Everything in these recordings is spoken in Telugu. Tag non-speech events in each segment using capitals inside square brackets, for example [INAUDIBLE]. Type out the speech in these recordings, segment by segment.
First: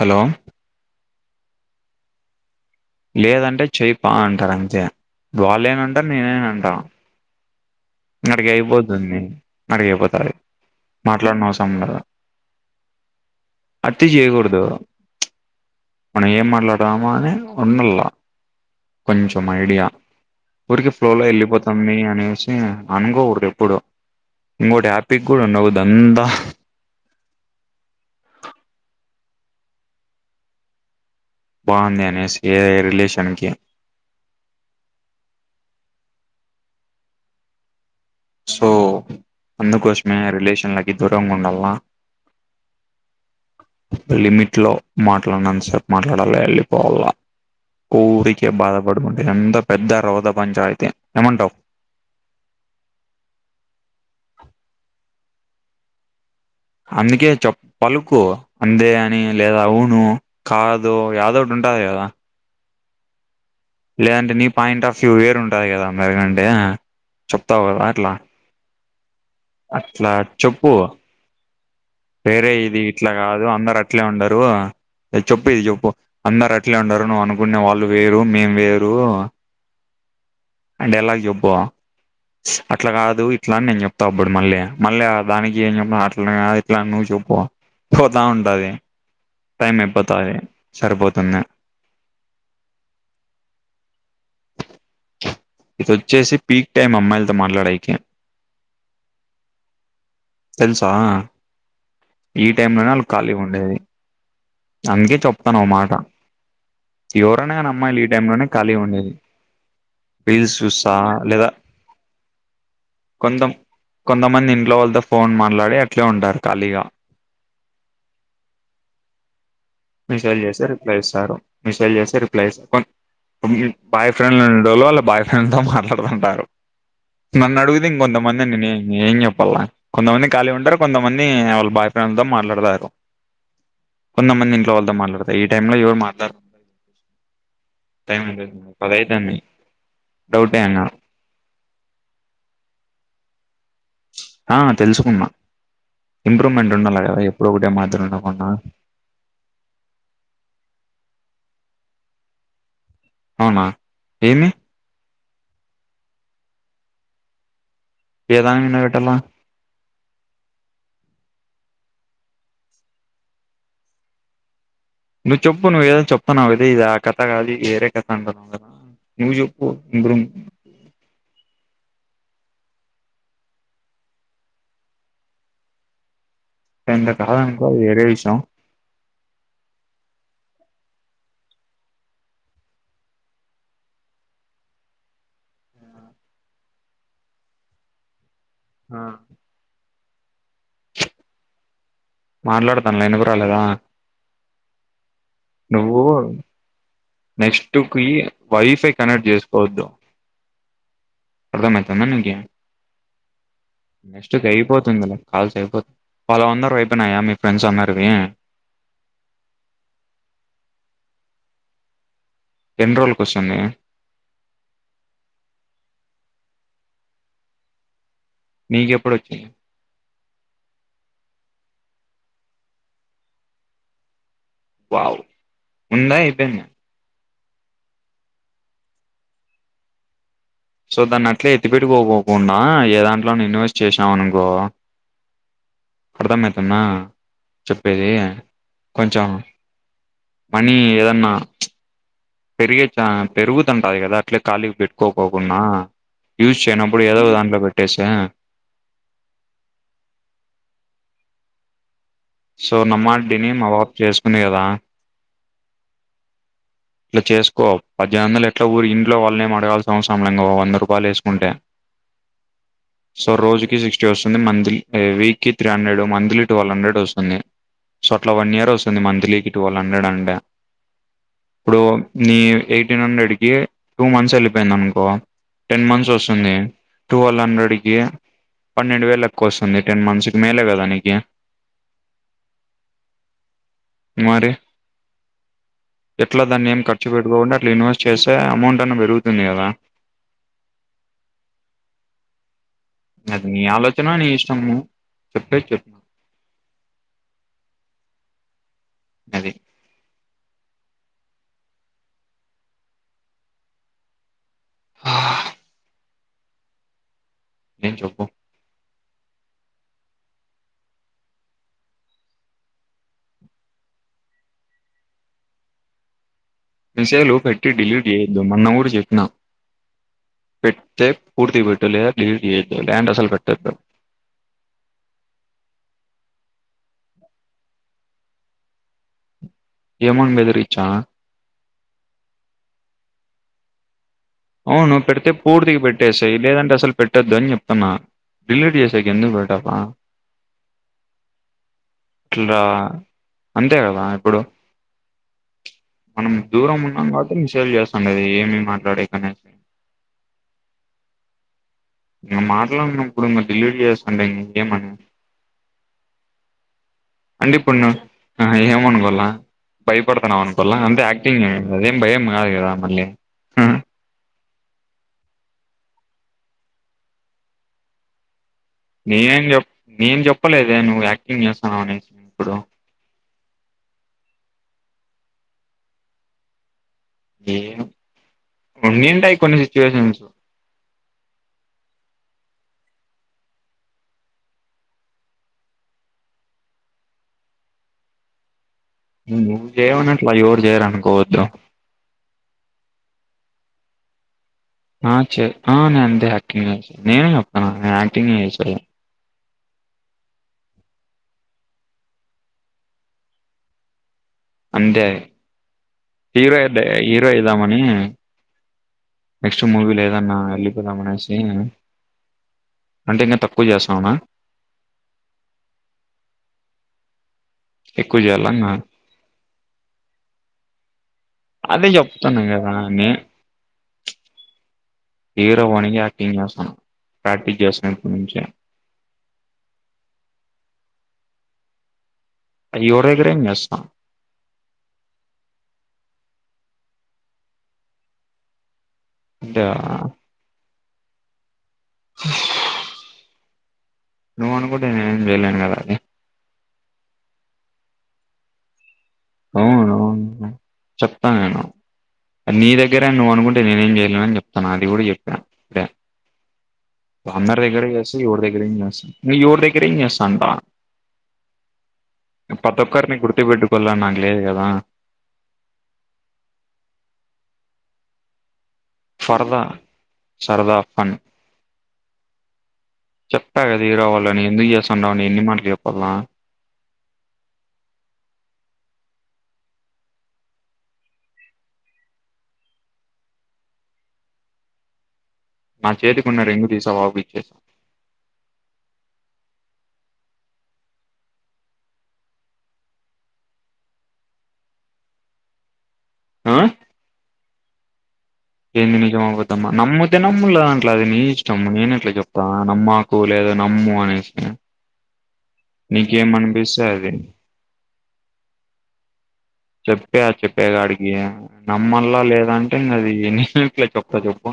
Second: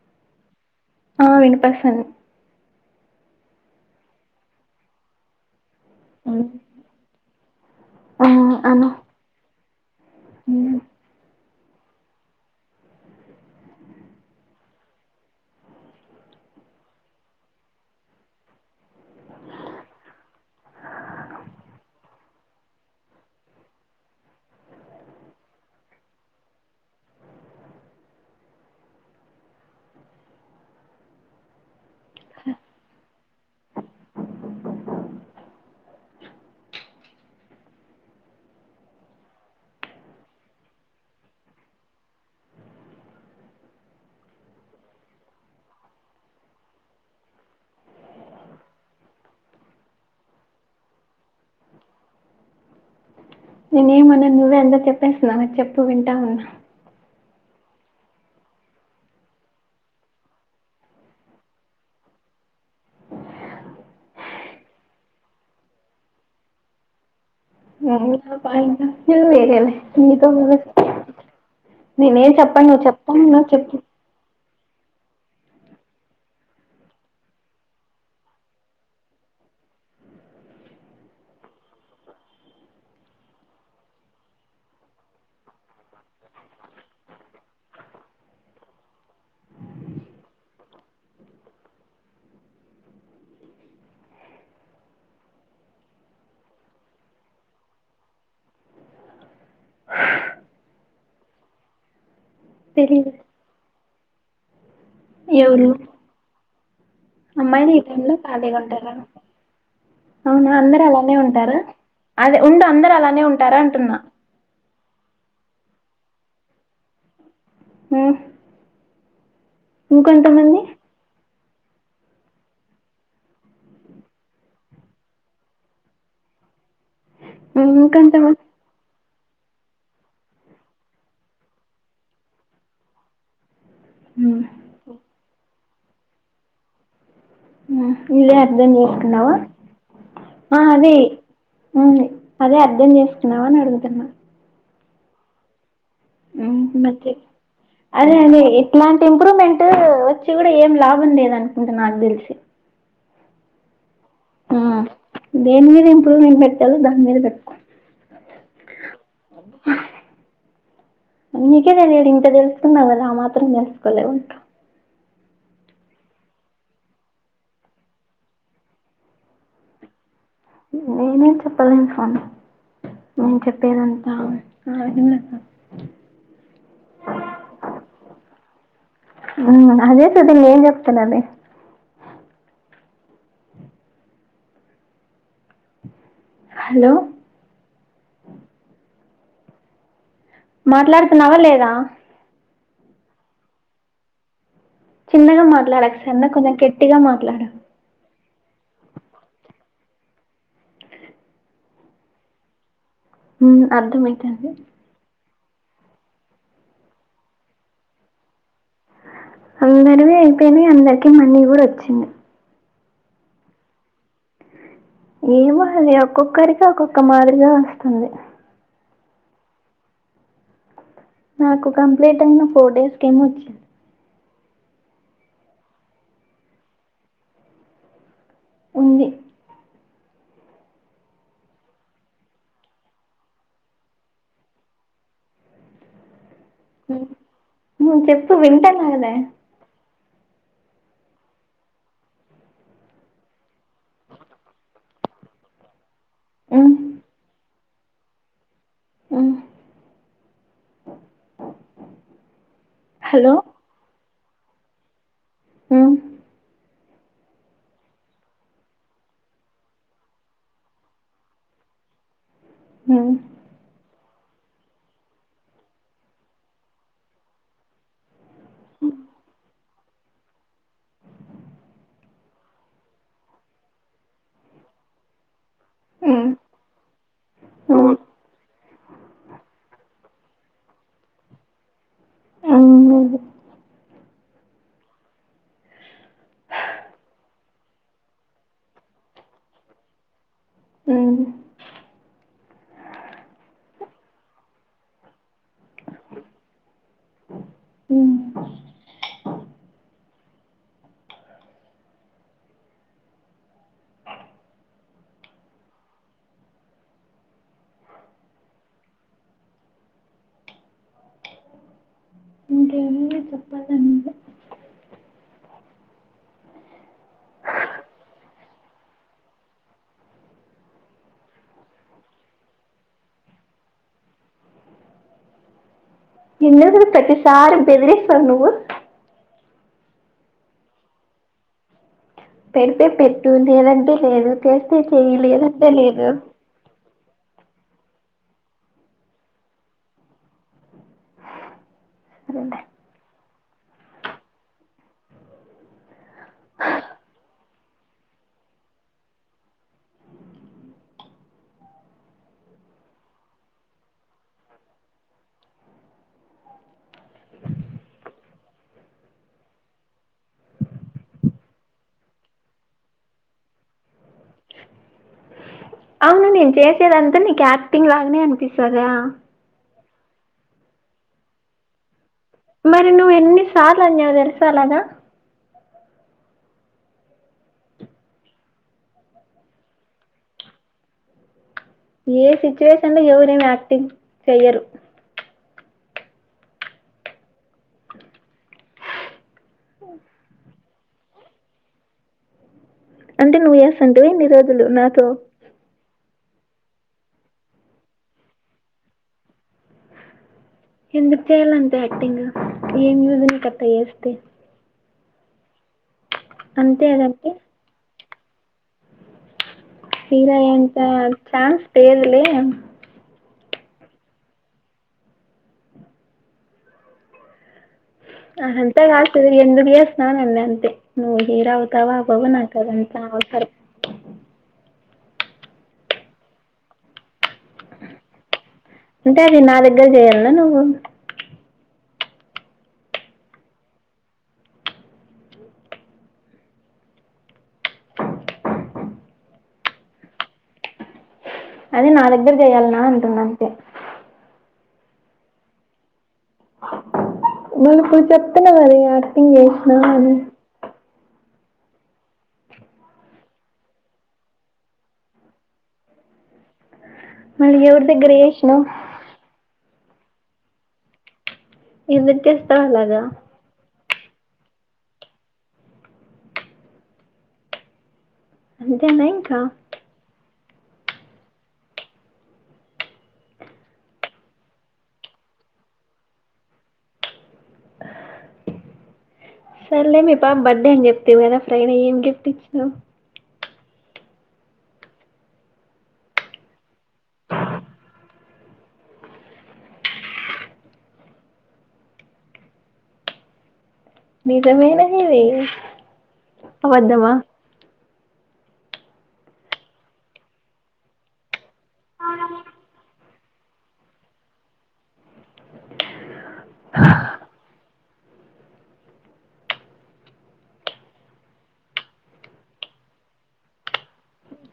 హలో ఆ వినుప సన్ లేదంటే చెయిపా అంటారు అంతే వాళ్ళేనంటారు ఉమ్ నేనేని అంటా, ఆ అడికి అను అయిపోతుంది, అడికియిపోతారు ఉమ్ మాట్లాడిన అవసరం కదా, అత్తి చేీయకూడదు. మనం ఏం మాట్లాడము అని ఉండలా, కొంచెం ఐడియా ఊరికి ఫ్లోలో వెళ్ళిపోతమ్మి అనేసి, అనుకోకూడదు ఎప్పుడు ఇంకోటి హ్యాపీకి కూడా ఉండవదు అందా. బాగుంది అనేసి ఏ రిలేషన్ కి సో అందుకోసమే రిలేషన్లకి దూరంగా ఉండాలా. లిమిట్ లో మాట్లాడినంత సేపు మాట్లాడాలి వెళ్ళిపోవాలా. ఊరికే బాధపడుకుంట ఇదంతా పెద్ద రోద పంచాయితీ ఏమంటావు నేనేం అనను నువ్వే అంత చెప్పేస్తున్నావే చెప్పు వింటావున్నా అందుకే చెప్ పలుకు అందే అని లేదా ఊను కాదు యాదో ఒకటి ఉంటది కదా లేదంటే నీ పాయింట్ ఆఫ్ వ్యూ వేరు ఉంటది కదా మరగంటే [UNINTELLIGIBLE] పాయింట్ ఆఫ్ వ్యూ లే లే అట్లా నీతో చెప్పు [UNINTELLIGIBLE] నేనేం చెప్పను నువ్వు చెప్తాన్నావ్ చెప్పు ట్లే ఉండరు ఏ చెప్పు ఇది చెప్పు అందరు అట్లే ఉండరు నువ్వు అనుకునే వాళ్ళు వేరు మేం వేరు ఆ డైలాగ్ చెప్పు అట్లా కాదు ఇట్లా అని నేను చెప్తా అప్పుడు మళ్ళీ మళ్ళీ ఆ దానికి ఏం చెప్ అట్లానే గాద్ ఇట్లా అని నువ్వు చెప్పు పోతా ఉంటది టైం అయిపోతది సరిపోతుంది ఇది వచ్చేసి పీక్ టైమ్ అమ్మాయిలతో మాట్లాడేకి తెలుసా ఈ టైమ్ లోనే ఆళ్లు తెలీదు ఖాళీగా ఉండేది అందుకే చెప్తాను ఎవరు ఒక మాట ఎవరన్నా గాని అమ్మాయిలు ఈ టైమ్ లోనే ఖాళీగా ఉండేది అవునా రీల్స్ అందరు చూస్తా అలానే లేదా ఉంటారు అదే ఉండు అందరు అలానే కొంతం ఉంటారా అంటున్నా కొంతమంది ఇంట్లో వాళ్ళతో ఫోన్ మాట్లాడి అట్లే ఉంటారు ఖాళీగా ఊ మిసైల్ చేస్తే రిప్లై ఇస్తారు మిసైల్ చేస్తే రిప్లై ఇస్తారు కొంత్ బాయ్ ఫ్రెండ్లు ఉండేటోళ్ళు వాళ్ బాయ్ ఫ్రెండ్తో మాట్లాడుతుంటారు ఉమ్ నన్నడుగుతే ఇంకొంత ఇంకొంతమంది మందిని నేనేం ఏం జెప్పల్లా కొంతమంది ఏం ఖాళీ ఉంటారు కొంతమంది వాళ్ళ బాయ్ ఫ్రెండ్తో మాట్లాడతారు ఉమ్ కొంతమంది ఇంట్లో వాళ్ళతో మాట్లాడతయి ఈ టైంలో ఎవరు మాట్లాడ్ ఆ ఇదే అర్థం చేసుకున్నావా పదైతుంది డౌటే ఆ అన్నా అదీ ఊలే ఆ అదే అర్ధం చేసుకున్నావ అని అడుగుతున్నా ఆ తెలుసుకున్నా ఇంప్రూవ్మెంట్ ఉండాలి కదా ఎప్పుడు ఒకటే మాదిరి ఉండకుండా లాంటి ఇంప్రూవమెంట్ టు వచ్చి కూడా ఏం లాభం లేదనుకుంట నాకు తెలిసి అవునా ఏమి ఊ దేని మీద ఇంప్రూవ్మెంట్ పెట్టాలో దాని మీద పెట్టుకో ఏ దాని మీద పెట్టాలా నీకే తెలియాలి ఇంత తెలుసుకున్నావ్ కదా ఆ మాత్రం తెలుసుకోలేవా ఇంకా నువ్వు చెప్పు నువ్ ఏదో చెప్తున్నావు కద ఇది ఆ కథ కాదు ఇది ఏరే కథ అంటన్నావు కదా నువ్ చెప్పు ఇంప్రూ నేనేం చెప్పలేను స్వామి ఊ చెప్పు ఏదన్నా [INAUDIBLE] టెంద కాదనుకో అది వేరే విషయం ఊ అదే సుద్ది నేన్ జెప్తున్నానే హలో ఆ మాట్లాడుతున్నావా లేదా మాట్లాడుతాన్నా ఇనపరాలేదా చిన్నగా మాట్లాడకు సర్నా కొంచెం గట్టిగా మాట్లాడు టుకి వైఫై కనెక్ట్ చేసుకోవద్దు అర్థం అయితంద నీకి ఉ అర్ధం నెక్స్ట్ అయిపోతుందిలే కాల్స్ అయిపోతుంది వాలు అందరివీ అయిపోనాయా మీ ఫ్రెండ్స్ అందరివి అందరవి అయిపోయినాయి అందరికీ మనీ కూడా వచ్చింది ఎన్ని రోజులకు వచ్చింది ఏమో అది ఒక్కొక్కరికి ఒక్కొక్క మాదిరిగా వస్తుంది నీకెప్పుడు వచ్చింది నాకు కంప్లీట్ అయిన ఫోర్ డేస్ కేమో వచ్చింది వావ్ ఉందా అయిపోయింద ఉంది సో దాన్ని అట్లే ఎత్తి పెట్టుకోకోకుండా ఏ దాంట్లో అన్న ఇన్వెస్ట్ చేసాం అనుకో అర్థం అవుతుందా నువ్వు చెప్పేది చెప్పు వింటాను కదా కొంచెం మనీ ఏదన్నా పెరిగే కా పెరుగుతుంటది కదా అట్లే ఖాళీకి పెట్టుకోపోకున్న యూస్ ఉమ్, చేయనప్పుడు ఏదో ఒక దాంట్లో పెట్టేచ్చుగా ఉ సో నామ్మాంటిని మా బాబు చేసుకునే కదా ఉ ఇట్లా చేసుకో పద్దెమిదొందలు ఎట్లాగూ ఇంట్లో వాళ్ళనేం అడగాల్సిన అవసరం లేకుండే వంద రూపాయలు వేసుకుంటే [INAUDIBLE] ఉ సో రోజుకి సిక్స్టీ వస్తుంది మంత్లీ వీక్ కి three hundred monthly twelve hundred వస్తుంది సో అట్లా వన్ ఇయర్ ఉమ్, వస్తుంది మంత్లీకి ట్వెల్ హండ్రెడ్ అంటే ఇప్పుడు నీ ఎయిటీన్ హండ్రెడ్ కి టూ మంత్స్ వెళ్ళిపోయింది అనుకో టెన్ మంత్స్ వస్తుంది ట్వెల్ హండ్రెడ్ కి ఉమ్, పన్నెండు వేలు ఎక్కువ వస్తుంది అ టెన్ మంత్స్ కి మేలే కదా నీకి ఉమ్ మరి ఎట్లా దాన్ని ఏం ఖర్చు పెట్టుకోకుంటే అట్లా ఇన్వెస్ట్ చేస్తే అమౌంట్ అన్నా పెరుగుతుంది కదా ఉమ్ అది నీ ఆలోచన నీ ఇష్టము చెప్పేది చెప్ప ఉ అది ఆ ఇంకేం చెప్పు ఇంకేమున్నది చెప్పడాని మెసేజ్లు పెట్టి డిలీట్ చేయొద్దు మొన్న కూడా చెప్పిన పెట్టుతే పూర్తిగ పెట్టు లేదా డిలీట్ చేయొద్దు లేదంటే అసలు పెట్టొద్దు ఎన్నిరోజులు ప్రతిసారి బెదిరిస్తవ్ నువ్వు ఏమని బెదిరిచ్చా పెడితే పెట్టు లేదంటే లేదు చేస్తే అవును చేయి పెడితే లేదంటే పూర్తిగా లేదు పెట్టేేసెయి లేదంటే అస్సలు పెట్టొద్దు అని చెప్ప అన్న డిలీట్ చేసేకీ ఎందుకు పెట్టాల అట్లారా అంతే కదా ఇప్పుడు మనం దూరం ఉన్నాం కాబట్టి షేర్ చేస్తాండది ఏమేమి మాట్లాడే అని [UNINTELLIGIBLE] వ్ మాట్లాడినప్పుడు అన డిలీట్ చేస్తుంటే ఇంకేం అనాలి అంటే ఇప్పుడు ఏమనుకోలా భయపడుతున్నావు అనుకోల అంటే యాక్టింగ్ ఏ అదేం భయం కాదు కదా మళ్ళీ అవును నేను చేసేదంతా నీకు యాక్టింగ్ లాగానే అనిపీస్ నేనేం చె నేను చెప్పలేదే నువ్వు యాక్టింగ్ చేస్తాను అనేసి ఇప్పుడు మరి నువ్వు ఎన్నిసార్లు అన్నావు తెలుసా అలాగ ఉనింటాయి కొన్ని సిచ్యువేషన్స్ ఏ సిచ్యువేషన్ లో ఎవరేమి యాక్టింగ్ చెయ్యరు నువ్వు చేయవని అట్ల ఎవరు చేయర అనుకోవద్దు అంటే నువ్వు [UNINTELLIGIBLE] ఇన్ని రోజులు నా ఆ నేను అంతే యాక్టింగ్ చేసాను నేనే చెప్తాను నేను యాక్టింగ్ చేసాను ఎందుకు చేయాల అంత యాక్టింగ్ ఏం యూస్ అట్ల చేస్తే అంతే హీరో హీరో అంతేదంటే అయిదం అని నెక్స్ట్ మూవీ లో హీరో ఏదైన అయ్యేంత వెళ్ళిపోదాం అనేసి ఛాన్స్ లేదులే అంటే ఇంక తక్కువ చేస్త [UNINTELLIGIBLE] ఎక్కువ చేయాలన్నా [UNINTELLIGIBLE] కాదు అసలు ఎందుకు చేస్తున్నావ్ అన్న అంతే నువ్వు హీరో అవుతావ అదే [UNINTELLIGIBLE] నాకు అధి అంతా అనవసరం హరో అవనికి యాక్టింగ్ చేస్తాను ప్రాక్టీస్ చేస్తున ఇప్పడు నుంచే అంటే అది నా దగ్గర చేయాలన్న నువ్వు అది ఎవరి దగ్గరైన చేస్త అంటే అది నా దగ్గర చేయాలన్న అంటున్న అంతే నువ్వు అనుకుంటే నేనేం చేయలేను కద అది మళ ఇప్పుడు చెప్తున్నావు కదా యాక్టింగ్ చేసిన అని చెప్త నేను నీ దగ్గరేని నువ్వు అనుకుంటే నేనేం చేయలేన అని చెప్తాను అది కూడా చెప్పాను అదే మళ్ళీ అందరి దగ్గర ఎవరి చేస్త ఎవరి చేసినావు దగ్గరైనా చేస్త నువు ఎవరి దగ్గర ఏం చేస్తాంట ఎదురు చేస్తావు ప్రతి అలాగా ఒక్కరిని గుర్తుపెట్టు [UNINTELLIGIBLE] లేదు కదా అం [UNINTELLIGIBLE] సరద సరదా ఫన్ చెప్పా కదా హరో అవ్వాలని ఎందుకు చేస్తుాండవుని ఎన్ని మటలు చెప్ప సరేలే మీ పాప బర్త్డే అని చెప్తాం కదా ఫ్రైడే ఏ గిఫట్ ఇచ్చినావు నా చేతికున్న రింగ్ తీసి [UNINTELLIGIBLE] నిజమేనా హ ఆ అవద్దమ్మా ఏంది నిజమవుద్దామ్మా నమ్ముతే నమ్ము లేదంటే లేదు అది నీ ఇష్టము నేను ఎట్లా చెప్త నమ్మ [UNINTELLIGIBLE] లేదో నమ్ము అనేసి నీకేమి అనిపిస్తే అది చెప్పే చెప్పేగాడికి నమ్మల్లా లేదంటే ఇంకా అది ఎన్నిట్లే చెప్తా చెప్పు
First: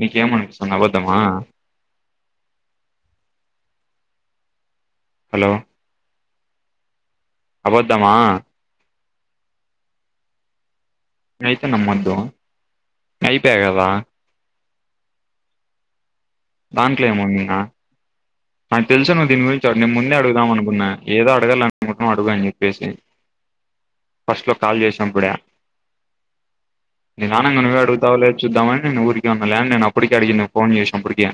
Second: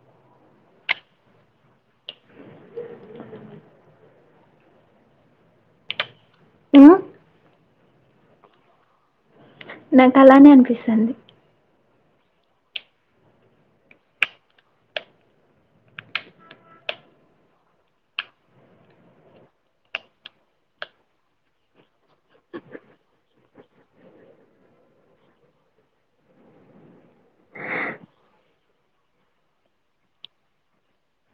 నీకి ఏమి [UNINTELLIGIBLE] అబద్ధమా హలో ఉమ్, అబద్దమా నాకు అలానే అనిపిస్తుంది అయితే నమ్మొద్దు అయిపోయ కదా దాంట్లో ఏముందిగ నాకు తెలుసు నువ్ దీని గురించి ని ముందే అడుగుదాం అనుకున్నా ఏదో అడగలనుని అనుకుంటన్నావు అడుగు అని చెప్పసి ఫస్ట్ లో కాల్ చేసినప్పుడే మీ నాన్నని ఇంక నువ్వే అడుగుతావు లే చూద్దామని నేను ఊరికే ఉన్న, లేకుంటే నేను అప్పటికే అడిగిందును ఫోన్ చేసినప్పటికే.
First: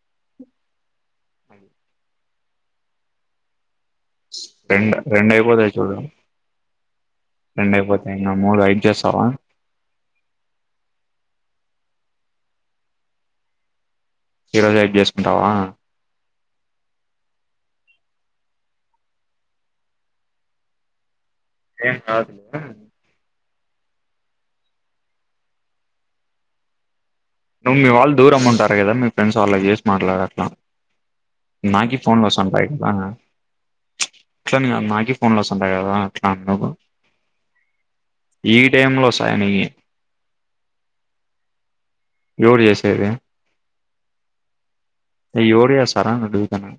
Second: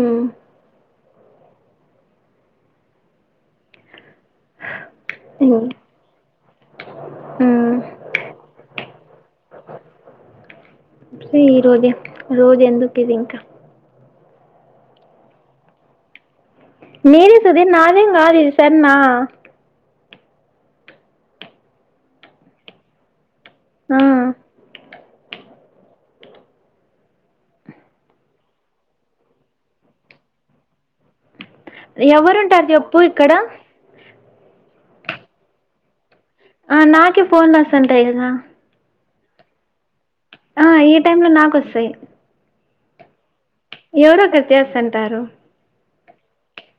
ఉమ్, అది రెండు రెండు ఉమ్, అయిపోతాయి చూడు ఉమ్. రెండయిపోతయి ఇంగ మూడు ఐదు చేస్తావా? ఈ రోజే. రోజు ఎందుకు ఇది ఇంక ఈ రోజె అయిపో చేసుకుంటావ? నీదే సుదీర్ నాదేం కాదిది సరేనా ఏం కాదులే ఆ నువ్వు మీ వాళ్ళు దూరం ఉంటారు కదా మీ ఫ్రెండ్స్ వాళ్ళకి చేసి మాట్లాడు అట్లా నాకి ఫోన్లు ఎవరుంటారు వస్తాంటాయి కదా చెప్పు ఇక్కడ అట్లని కాదు నాకి ఫోన్లు వస్తాంటాయి కదా అట్ల అన్న ఆ నాకి ఫోన్లు వస్తాంటాయి కదా ఈ టైమ్ లో వస్తాయా నీ ఆ ఈ టైం లో నాకి వస్తాయి ఎవరు చేసేది ఎవరో ఒకరు చేస్తాంటారు. ఎవరు చేస్తారా అని అడుగుతన్నా.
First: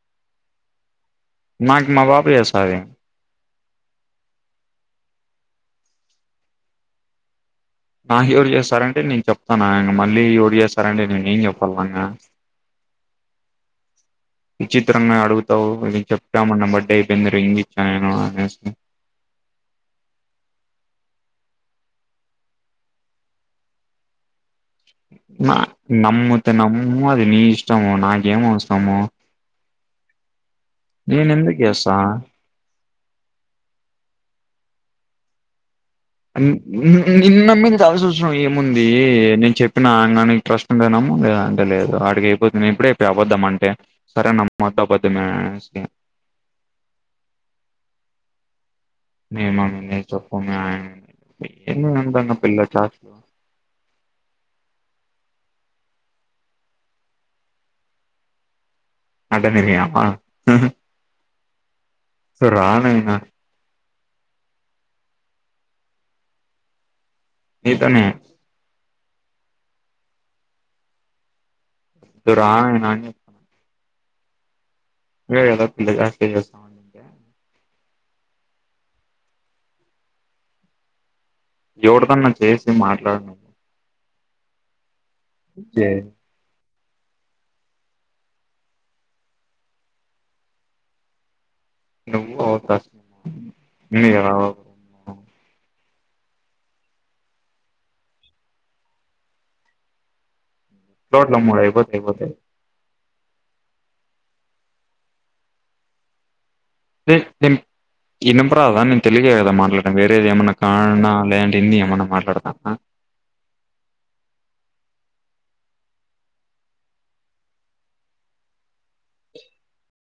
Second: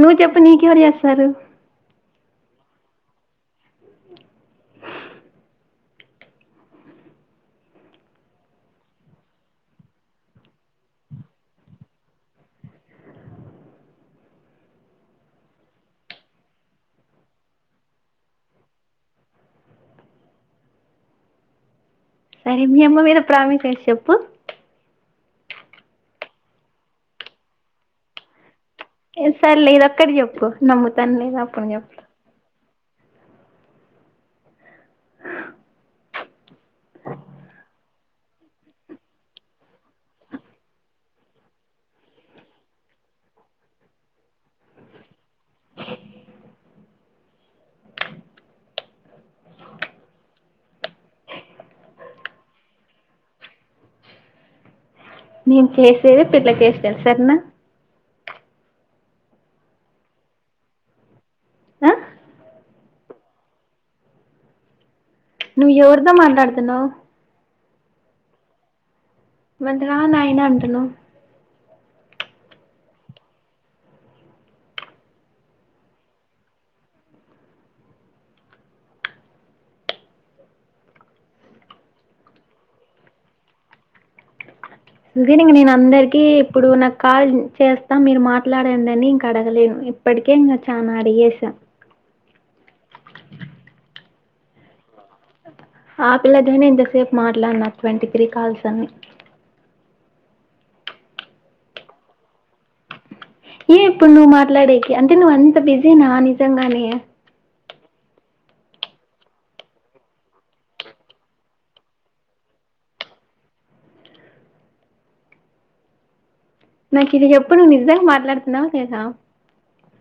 నువ్వు చెప్పు నీకెవరు చేస్తారు? నాకీ మా పాప చేస్తాది. నాకు ఎవరు చేస్తారంటే నేను చెప్తాన ఇంగ మళ్ళీ ఎవరు చేస్తారంటే నేను ఏం చెప్పల్ల ఇంగ విచిత్రంగా అడుగుతావు ఇవి చెప్తా మన్న బర్డే అయిపోయింది, రింగ్ ఇచ్చా నేను అనేసి. సరే మీ అమ్మ మీద ప్రామిస్ ఏసీ చెప్పు. నా నమ్ముతే నమ్ము అది నీ ఇష్టము, నాకేమి అవసరము ఏ సర్లే ఇదొక్కటి చెప్పు నమ్ముతానో నేను లేదో ఎందుకు అప్పుడు చెప్త చేస్తా మ్ నిన్ని నమ్మించాల్సోస్ అహ ఏముంది నేను చెప్పినా ఇంగ నీకి ట్రస్ట్ ఉంటే నమ్ము లేదంటే లేదు. ఆడికి అయిపోద్ నేను ఇప్పుడే టె అబద్ధం అంటే, సరే నమ్మొద్దు అబద్ధమే అనేసి మీ మమ్మీ మీద చెప్పు మీ అని, ఏంది మే అంతా ఇంగ పిల్ల చాష్టలు? నేను చేసేదే పిల్ల చేష్టలు సరేనా అడ్డం తిరిగినావా ఆ సరి రా నయినా నువ్వు ఎవరితో మాట్లాడుతున్నావు నీతోనే మరి రా నాయినా అంటున్నావ్ వద్దురా నాయన అని చెప్ నువ్వే కదా పిల్ల చేష్టలు చేస్తాం అన్ ఎవరితో అన్న చేసి మాట్లాడు నువ్ అంతెనె ఇంగ నేను చే అందరికి ఇప్పుడు నాక్ కాల్ చేస్తా మీరు మాట్లాడండి అని ఇంక అడగలేను ఇప్పటికే ఇంగ చానా అడిగేసా. నువ్వు అవకాశం ఇవ్వు మీ ఆవ్ ఆ పిల్లతోనే ఇంతసేపు మాట్లాడిన ట్వంటీ త్రీ కాల్స్ అన్ని డ్లమ్ము అయిపోతయ్ అయిపోతయ్ ఏ ఇప్పుడు నువ్వు మాట్లాడేకి, అంటే నువ్వు అంత బిజీ నా నిజంగానే? తెల్ ఇన్నంప్రాల నేను తెలిగే కదా మాట్లాడను, వేరేది ఏమన్నా కాన్నాడ లేదంట, హిందీ ఏమన్నా మాట్లాడతానా? నాకు ఇది చెప్పు నువ్వు నిజంగా మాట్లాడుతున్నావా లేదా?